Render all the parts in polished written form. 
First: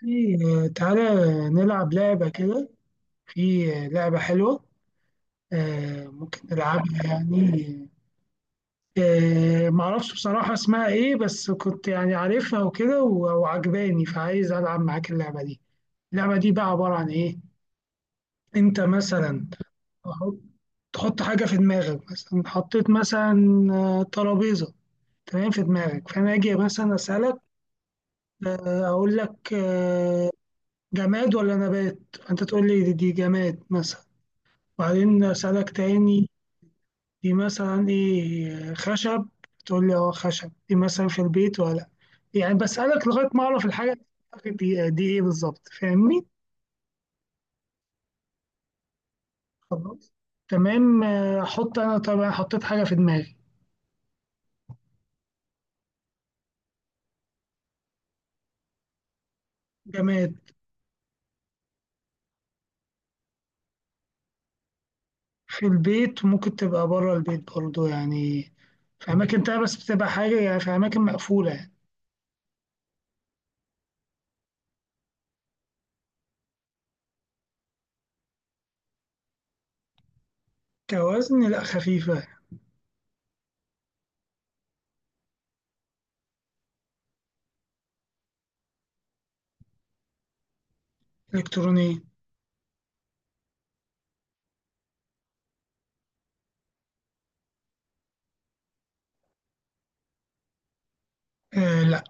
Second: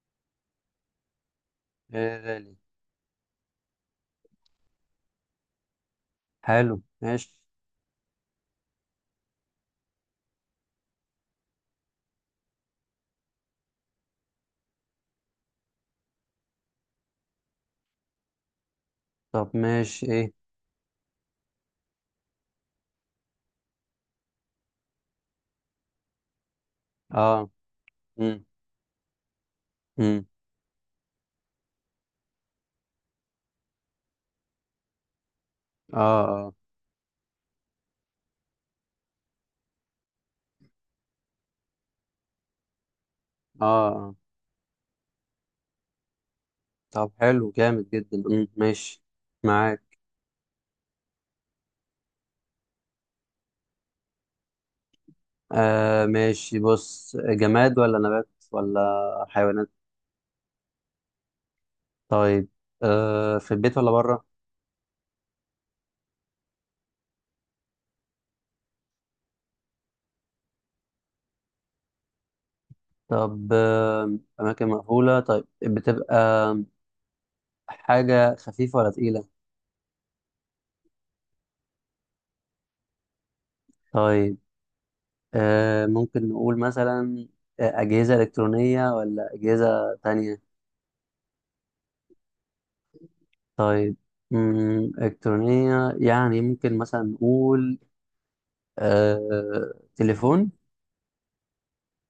في تعالى نلعب لعبة غالي. كده. في لعبة حلوة. ممكن حلو، نلعبها ماشي. يعني. معرفش بصراحة اسمها ايه، بس كنت يعني عارفها وكده وعجباني، فعايز ألعب معاك اللعبة دي. اللعبة دي بقى عبارة عن ايه؟ انت مثلا طب ماشي تحط ايه؟ تحط حاجة في دماغك، مثلا حطيت مثلا ترابيزة. تمام، في دماغك، فأنا أجي مثلا أسألك، اه، امم أقول لك امم جماد ولا نبات، فأنت تقول لي دي جماد مثلا. وبعدين أسألك اه تاني، اه دي مثلا إيه؟ خشب. تقول لي أه خشب، دي مثلا في البيت ولا، يعني بسألك لغاية ما أعرف اه الحاجة اه. دي إيه بالظبط، فاهمني؟ طب حلو، جامد جدا، ماشي، معاك. خلاص، تمام. أحط أنا طبعا، حطيت حاجة في دماغي. ماشي، بص، جماد ولا نبات ولا حيوانات؟ جماد. طيب، في البيت ولا بره؟ في البيت، وممكن تبقى بره البيت برضو يعني، في أماكن تانية، بس بتبقى حاجة يعني في أماكن مقفولة يعني. طب اماكن مقفولة، طيب، بتبقى حاجة خفيفة ولا تقيلة؟ كوزن لأ، خفيفة. طيب، ممكن نقول مثلا أجهزة إلكترونية ولا أجهزة تانية؟ إلكترونية. طيب. إلكترونية، يعني ممكن مثلا نقول تليفون، آه لأ.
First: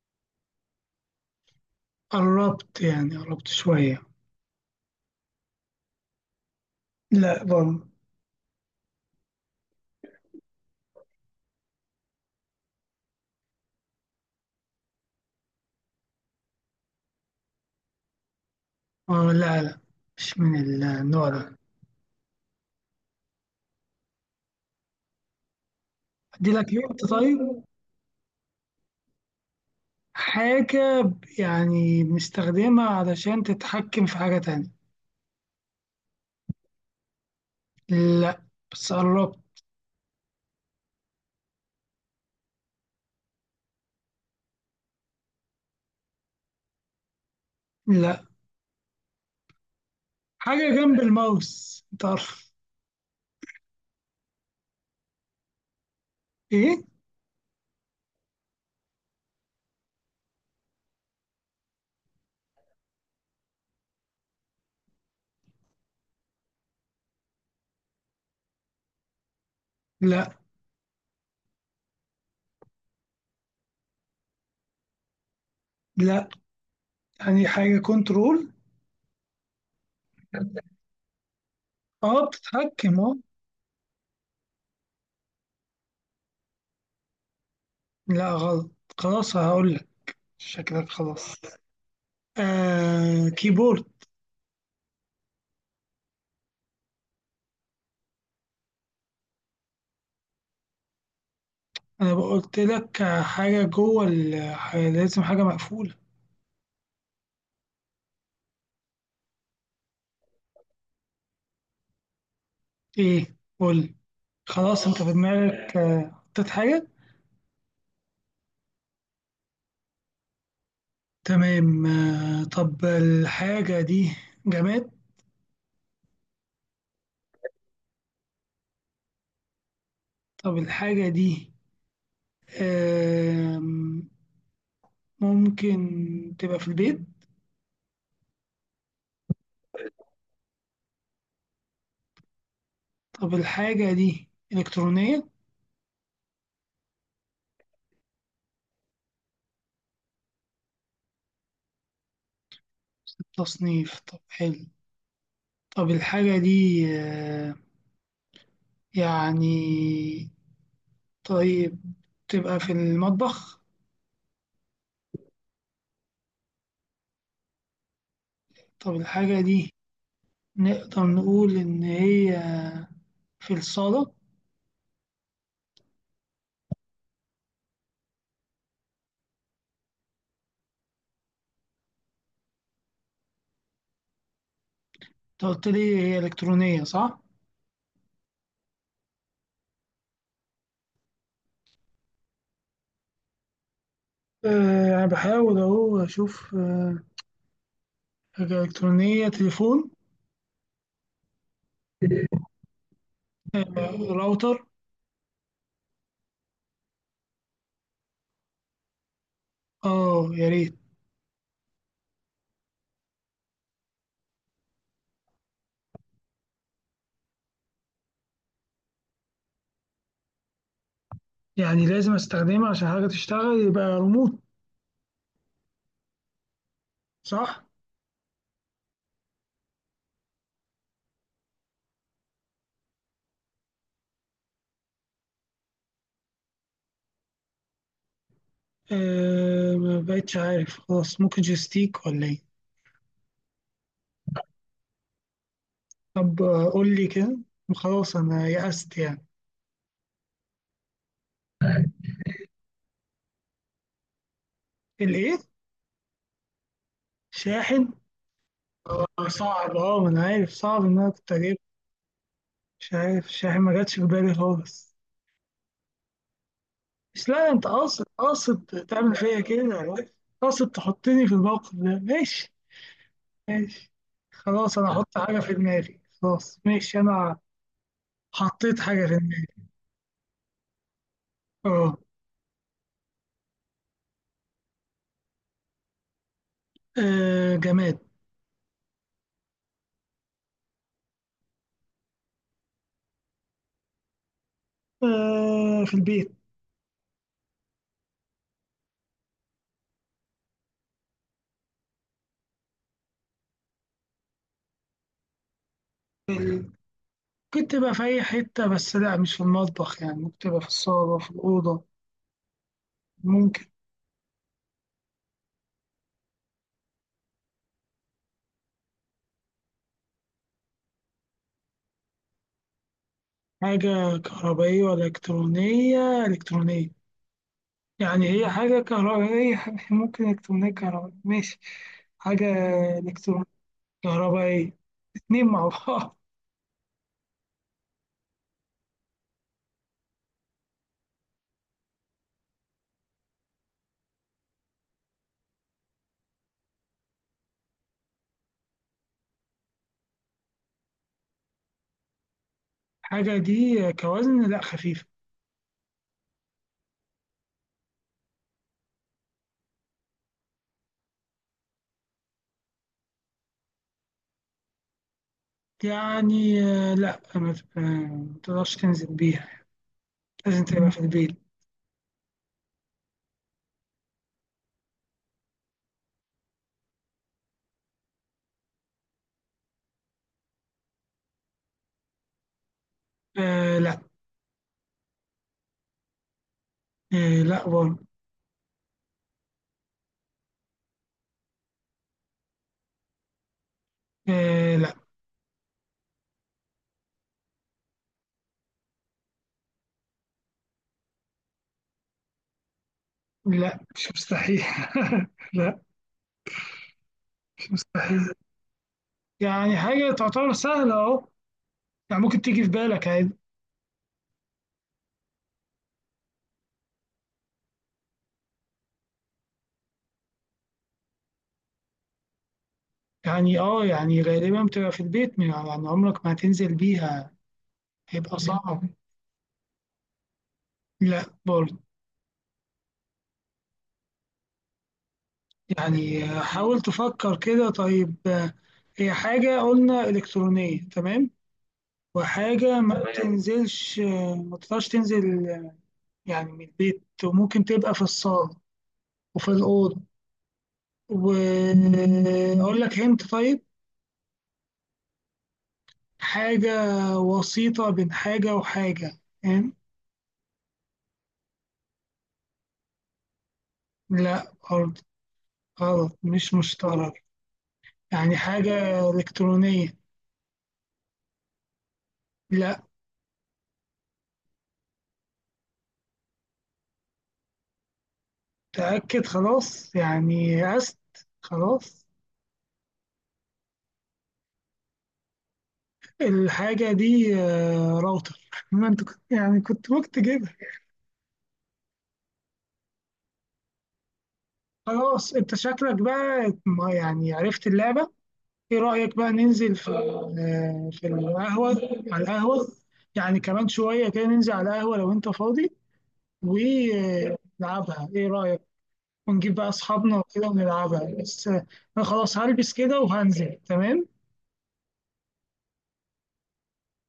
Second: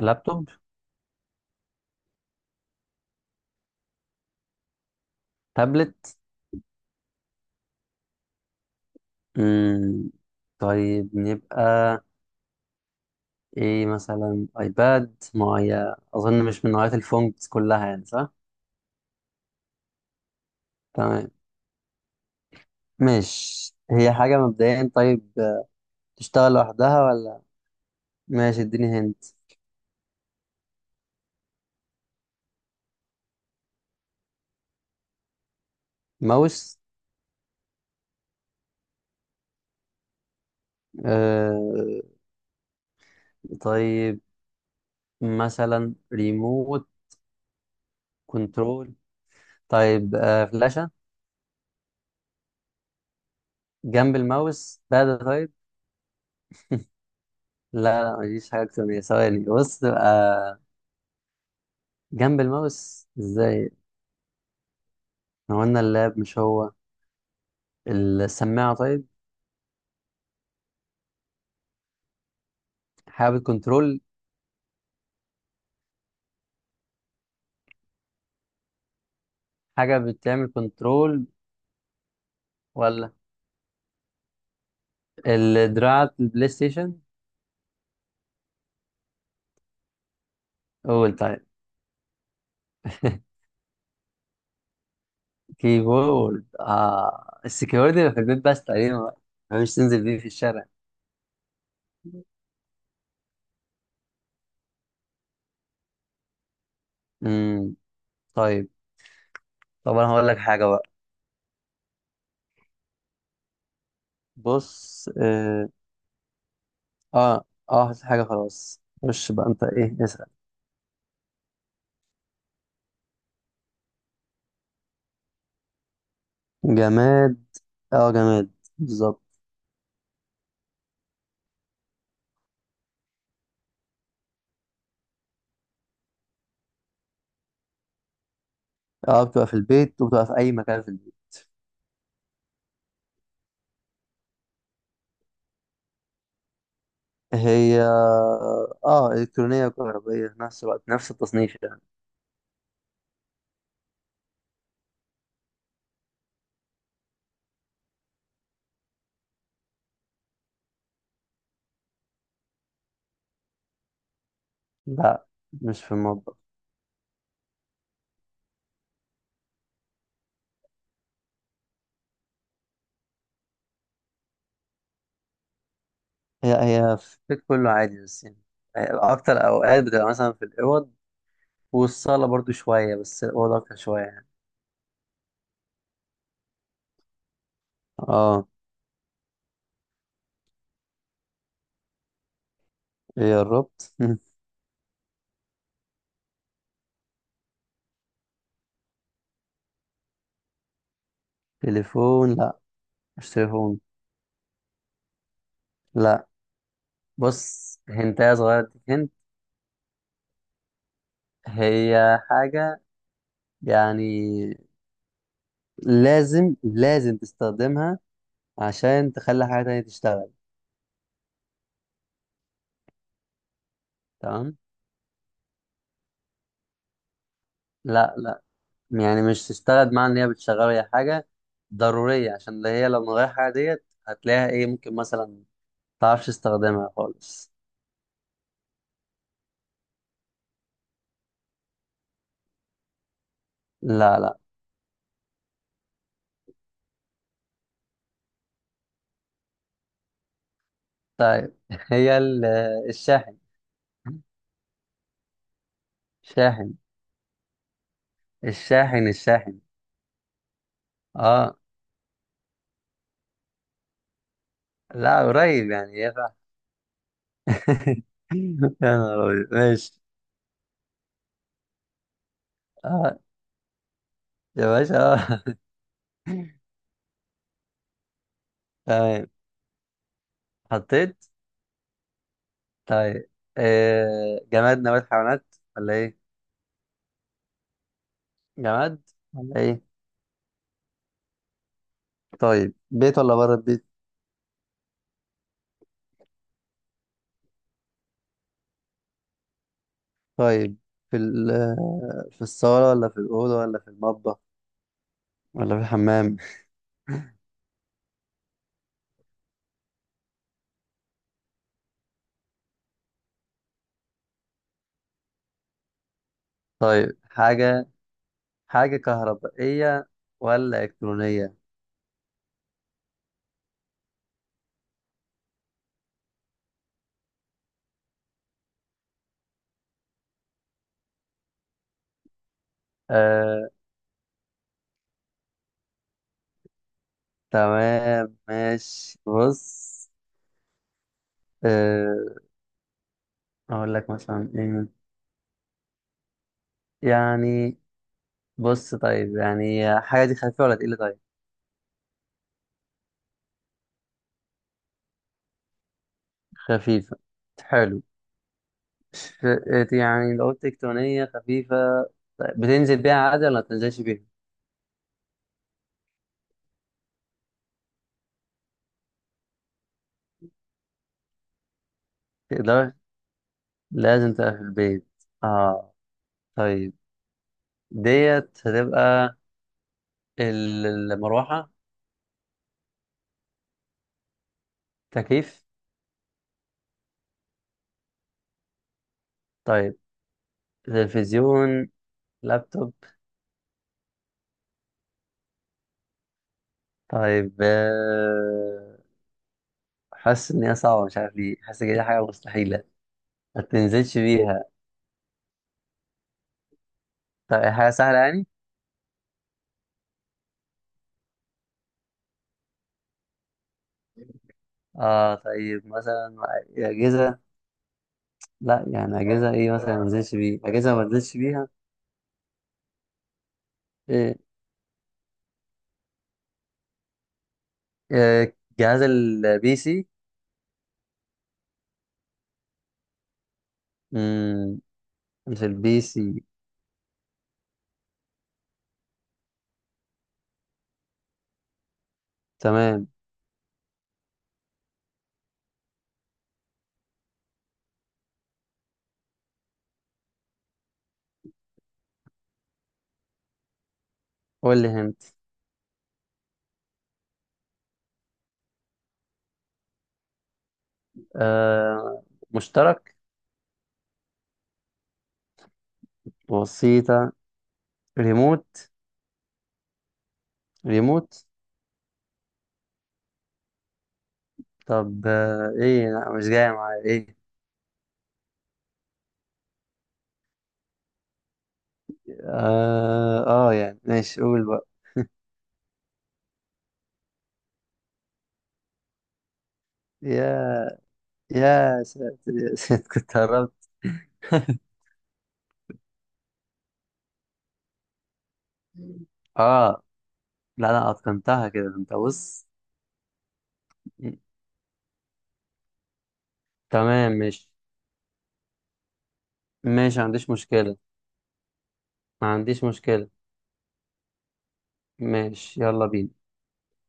لابتوب، قربت يعني، قربت شوية. تابلت. لأ برضه. مم، طيب، نبقى إيه؟ مثلا أيباد، ما هي أظن مش من نوعية الفونتس كلها، يعني صح؟ اه لا لا، مش من النوع تمام، ده. ماشي، هي حاجة مبدئيا. طيب، ادي تشتغل لك هنت لوحدها ولا؟ طيب. ماشي، اديني هنت. حاجة يعني بنستخدمها علشان تتحكم في حاجة تانية. ماوس؟ لا، بس قربت. آه، طيب، مثلا ريموت، لا. كنترول. طيب، حاجة فلاشة؟ جنب الماوس، انت عارف. جنب الماوس؟ بعد، طيب. ايه. لا لا، مفيش حاجة أكتر من كده. ثواني، بص، تبقى جنب الماوس إزاي؟ ما هو قلنا اللاب مش هو. السماعة؟ طيب. لا حاجة بتكنترول، لا. يعني حاجة كنترول. حاجة بتعمل كنترول، اه بتتحكم ولا اه. الدراع البلاي ستيشن؟ لا غلط. خلاص هقول لك. شكلك قول، خلاص. طيب. آه كيبورد. كيبورد؟ السكيورتي اللي في البيت، بس تقريبا بقى مش تنزل بيه في الشارع. انا قلت لك حاجة جوه لازم حاجة مقفولة. امم طيب. طب أنا هقول لك حاجة بقى، ايه قول. خلاص انت بص. في اه دماغك حطيت حاجة. اه، حاجة، خلاص. خش بقى أنت، إيه، اسأل. تمام. طب الحاجة دي جماد. جماد. اه، جماد بالظبط. طب الحاجة دي آم، ممكن تبقى في البيت. اه، بتبقى في البيت، وبتبقى في اي مكان في البيت. طب الحاجة دي إلكترونية. هي، اه، الكترونيه وكهربائيه في نفس الوقت، نفس التصنيف يعني. تصنيف، طب حلو. طب الحاجة دي يعني، طيب، تبقى في المطبخ. لا، مش في المطبخ. طب الحاجة دي نقدر نقول إن هي في الصالة. هي هي في البيت كله عادي، بس يعني اكتر اوقات بتبقى مثلا في الاوض والصاله برضو شويه، بس الاوض اكتر شويه يعني. انت قلت لي هي إلكترونية، صح؟ اه، ايه، قربت. آه، أنا بحاول أهو أشوف حاجة إلكترونية. تليفون. تليفون؟ لا، مش تليفون. راوتر. لا، بص، هنتايه صغيره اديك. هنت. أه يا ريت. هي حاجه يعني لازم لازم تستخدمها عشان تخلي حاجة تانية تشتغل. يعني لازم أستخدمها عشان حاجة تشتغل، يبقى ريموت، تمام. صح؟ لا لا، يعني مش تشتغل، مع ان هي بتشغل. هي حاجة ضرورية، عشان ده هي لو من غير حاجة ديت هتلاقيها ايه، ممكن مثلا متعرفش تستخدمها خالص. أه ما بقتش عارف، خلاص، ممكن جيستيك ولا إيه؟ لا لا. طب قول لي كده، خلاص أنا يأست يعني. طيب. هي الشاحن. الإيه؟ شاحن، شاحن؟ الشاحن، الشاحن. صعب، أه ما أنا عارف، صعب إن أنا كنت أجيب. اه، مش عارف، الشاحن ما جاتش في بالي خالص. لا، قريب يعني، يا. بس لا، انت قاصد يا قاصد تعمل نهار فيا أبيض، كده، ماشي. قاصد تحطني في الموقف ده، ماشي. اه، ماشي. يا خلاص انا باشا هحط حاجة آه. في دماغي، خلاص ماشي انا. حطيت حاجة في تمام، دماغي. حطيت. اه. طيب، جماد، نبات، حيوانات، ولا ايه؟ جماد. جماد. ولا ايه؟ طيب، بيت ولا بره البيت؟ آه، في البيت. طيب، في ال آه، في الصالة ولا في الأوضة ولا في المطبخ ولا في الحمام؟ ممكن تبقى في اي حتة، بس لا مش في المطبخ يعني، ممكن تبقى في الصالة، في الأوضة، ممكن. طيب، حاجة كهربائية ولا إلكترونية؟ حاجة كهربائية ولا إلكترونية؟ إلكترونية. يعني هي حاجة كهربائية ممكن إلكترونية كهربائية، ماشي. حاجة إلكترونية آه. كهربائية، اتنين مع بعض. تمام، ماشي، بص، آه أقول لك مثلا إيه يعني. بص، طيب، يعني حاجة دي خفيفة ولا تقيلة؟ طيب، حاجة دي كوزن لا، خفيفة. خفيفة، حلو. مش يعني لو قلت تكتونية خفيفة، طيب، بتنزل بيها عادي ولا ما بتنزلش بيها؟ يعني لا، ما ت- آه، ما تقدرش تنزل بيها، لازم تبقى في البيت. تقدر؟ لازم تبقى في البيت؟ اه، طيب. ديت هتبقى ال- المروحة؟ آه لا. تكييف؟ آه لا برضه. طيب، تلفزيون، لابتوب؟ آه لا. طيب، حاسس ان هي صعبة، مش عارف ليه حاسس ان دي حاجة مستحيلة. ما لا مش تنزلش مستحيل. بيها؟ لا طيب، مش حاجة سهلة مستحيل، يعني. يعني حاجة تعتبر سهلة اهو، يعني ممكن تيجي في بالك عادي. اه، طيب، مثلا أجهزة. لا، يعني أجهزة ايه مثلا ما انزلش بيها؟ أجهزة ما انزلش بيها. يعني اه، يعني إيه؟ غالبا بتبقى في البيت يعني، عمرك ما هتنزل بيها، هيبقى آه، صعب. جهاز PC. لا برضه. مم، مش البي يعني سي حاول تفكر كده، طيب هي حاجة قلنا إلكترونية، تمام، وحاجة ما تمام، تمام بتنزلش، ما تقدرش تنزل يعني من البيت، وممكن تبقى في الصالة وفي الأوضة. وأقول لك هنت، طيب. قول لي هنت. حاجة وسيطة بين حاجة وحاجة، فاهم؟ آه مشترك؟ لا برضه، غلط، مش مشترك. بسيطة. يعني ريموت، حاجة إلكترونية. ريموت. لا. طب ايه، لا، مش جاي معايا ايه. تأكد خلاص يعني، أست، خلاص. اه، يعني ماشي، قول بقى. الحاجة دي راوتر. ما انت كنت يعني كنت ممكن تجيبها. يا يا ساتر، يا ساتر، كنت قربت. خلاص انت شكلك بقى ما يعني عرفت اللعبة. ايه رأيك بقى ننزل في اه لا في لا، اتقنتها القهوة، كده، انت على بص. القهوة، يعني كمان شوية كده ننزل على القهوة لو انت فاضي تمام، ماشي، ونلعبها، ايه رأيك؟ ونجيب بقى اصحابنا ماشي، ما وكده عنديش مشكلة، ونلعبها، بس انا خلاص ما هلبس عنديش كده مشكلة. وهنزل. تمام. ماشي، يلا بينا.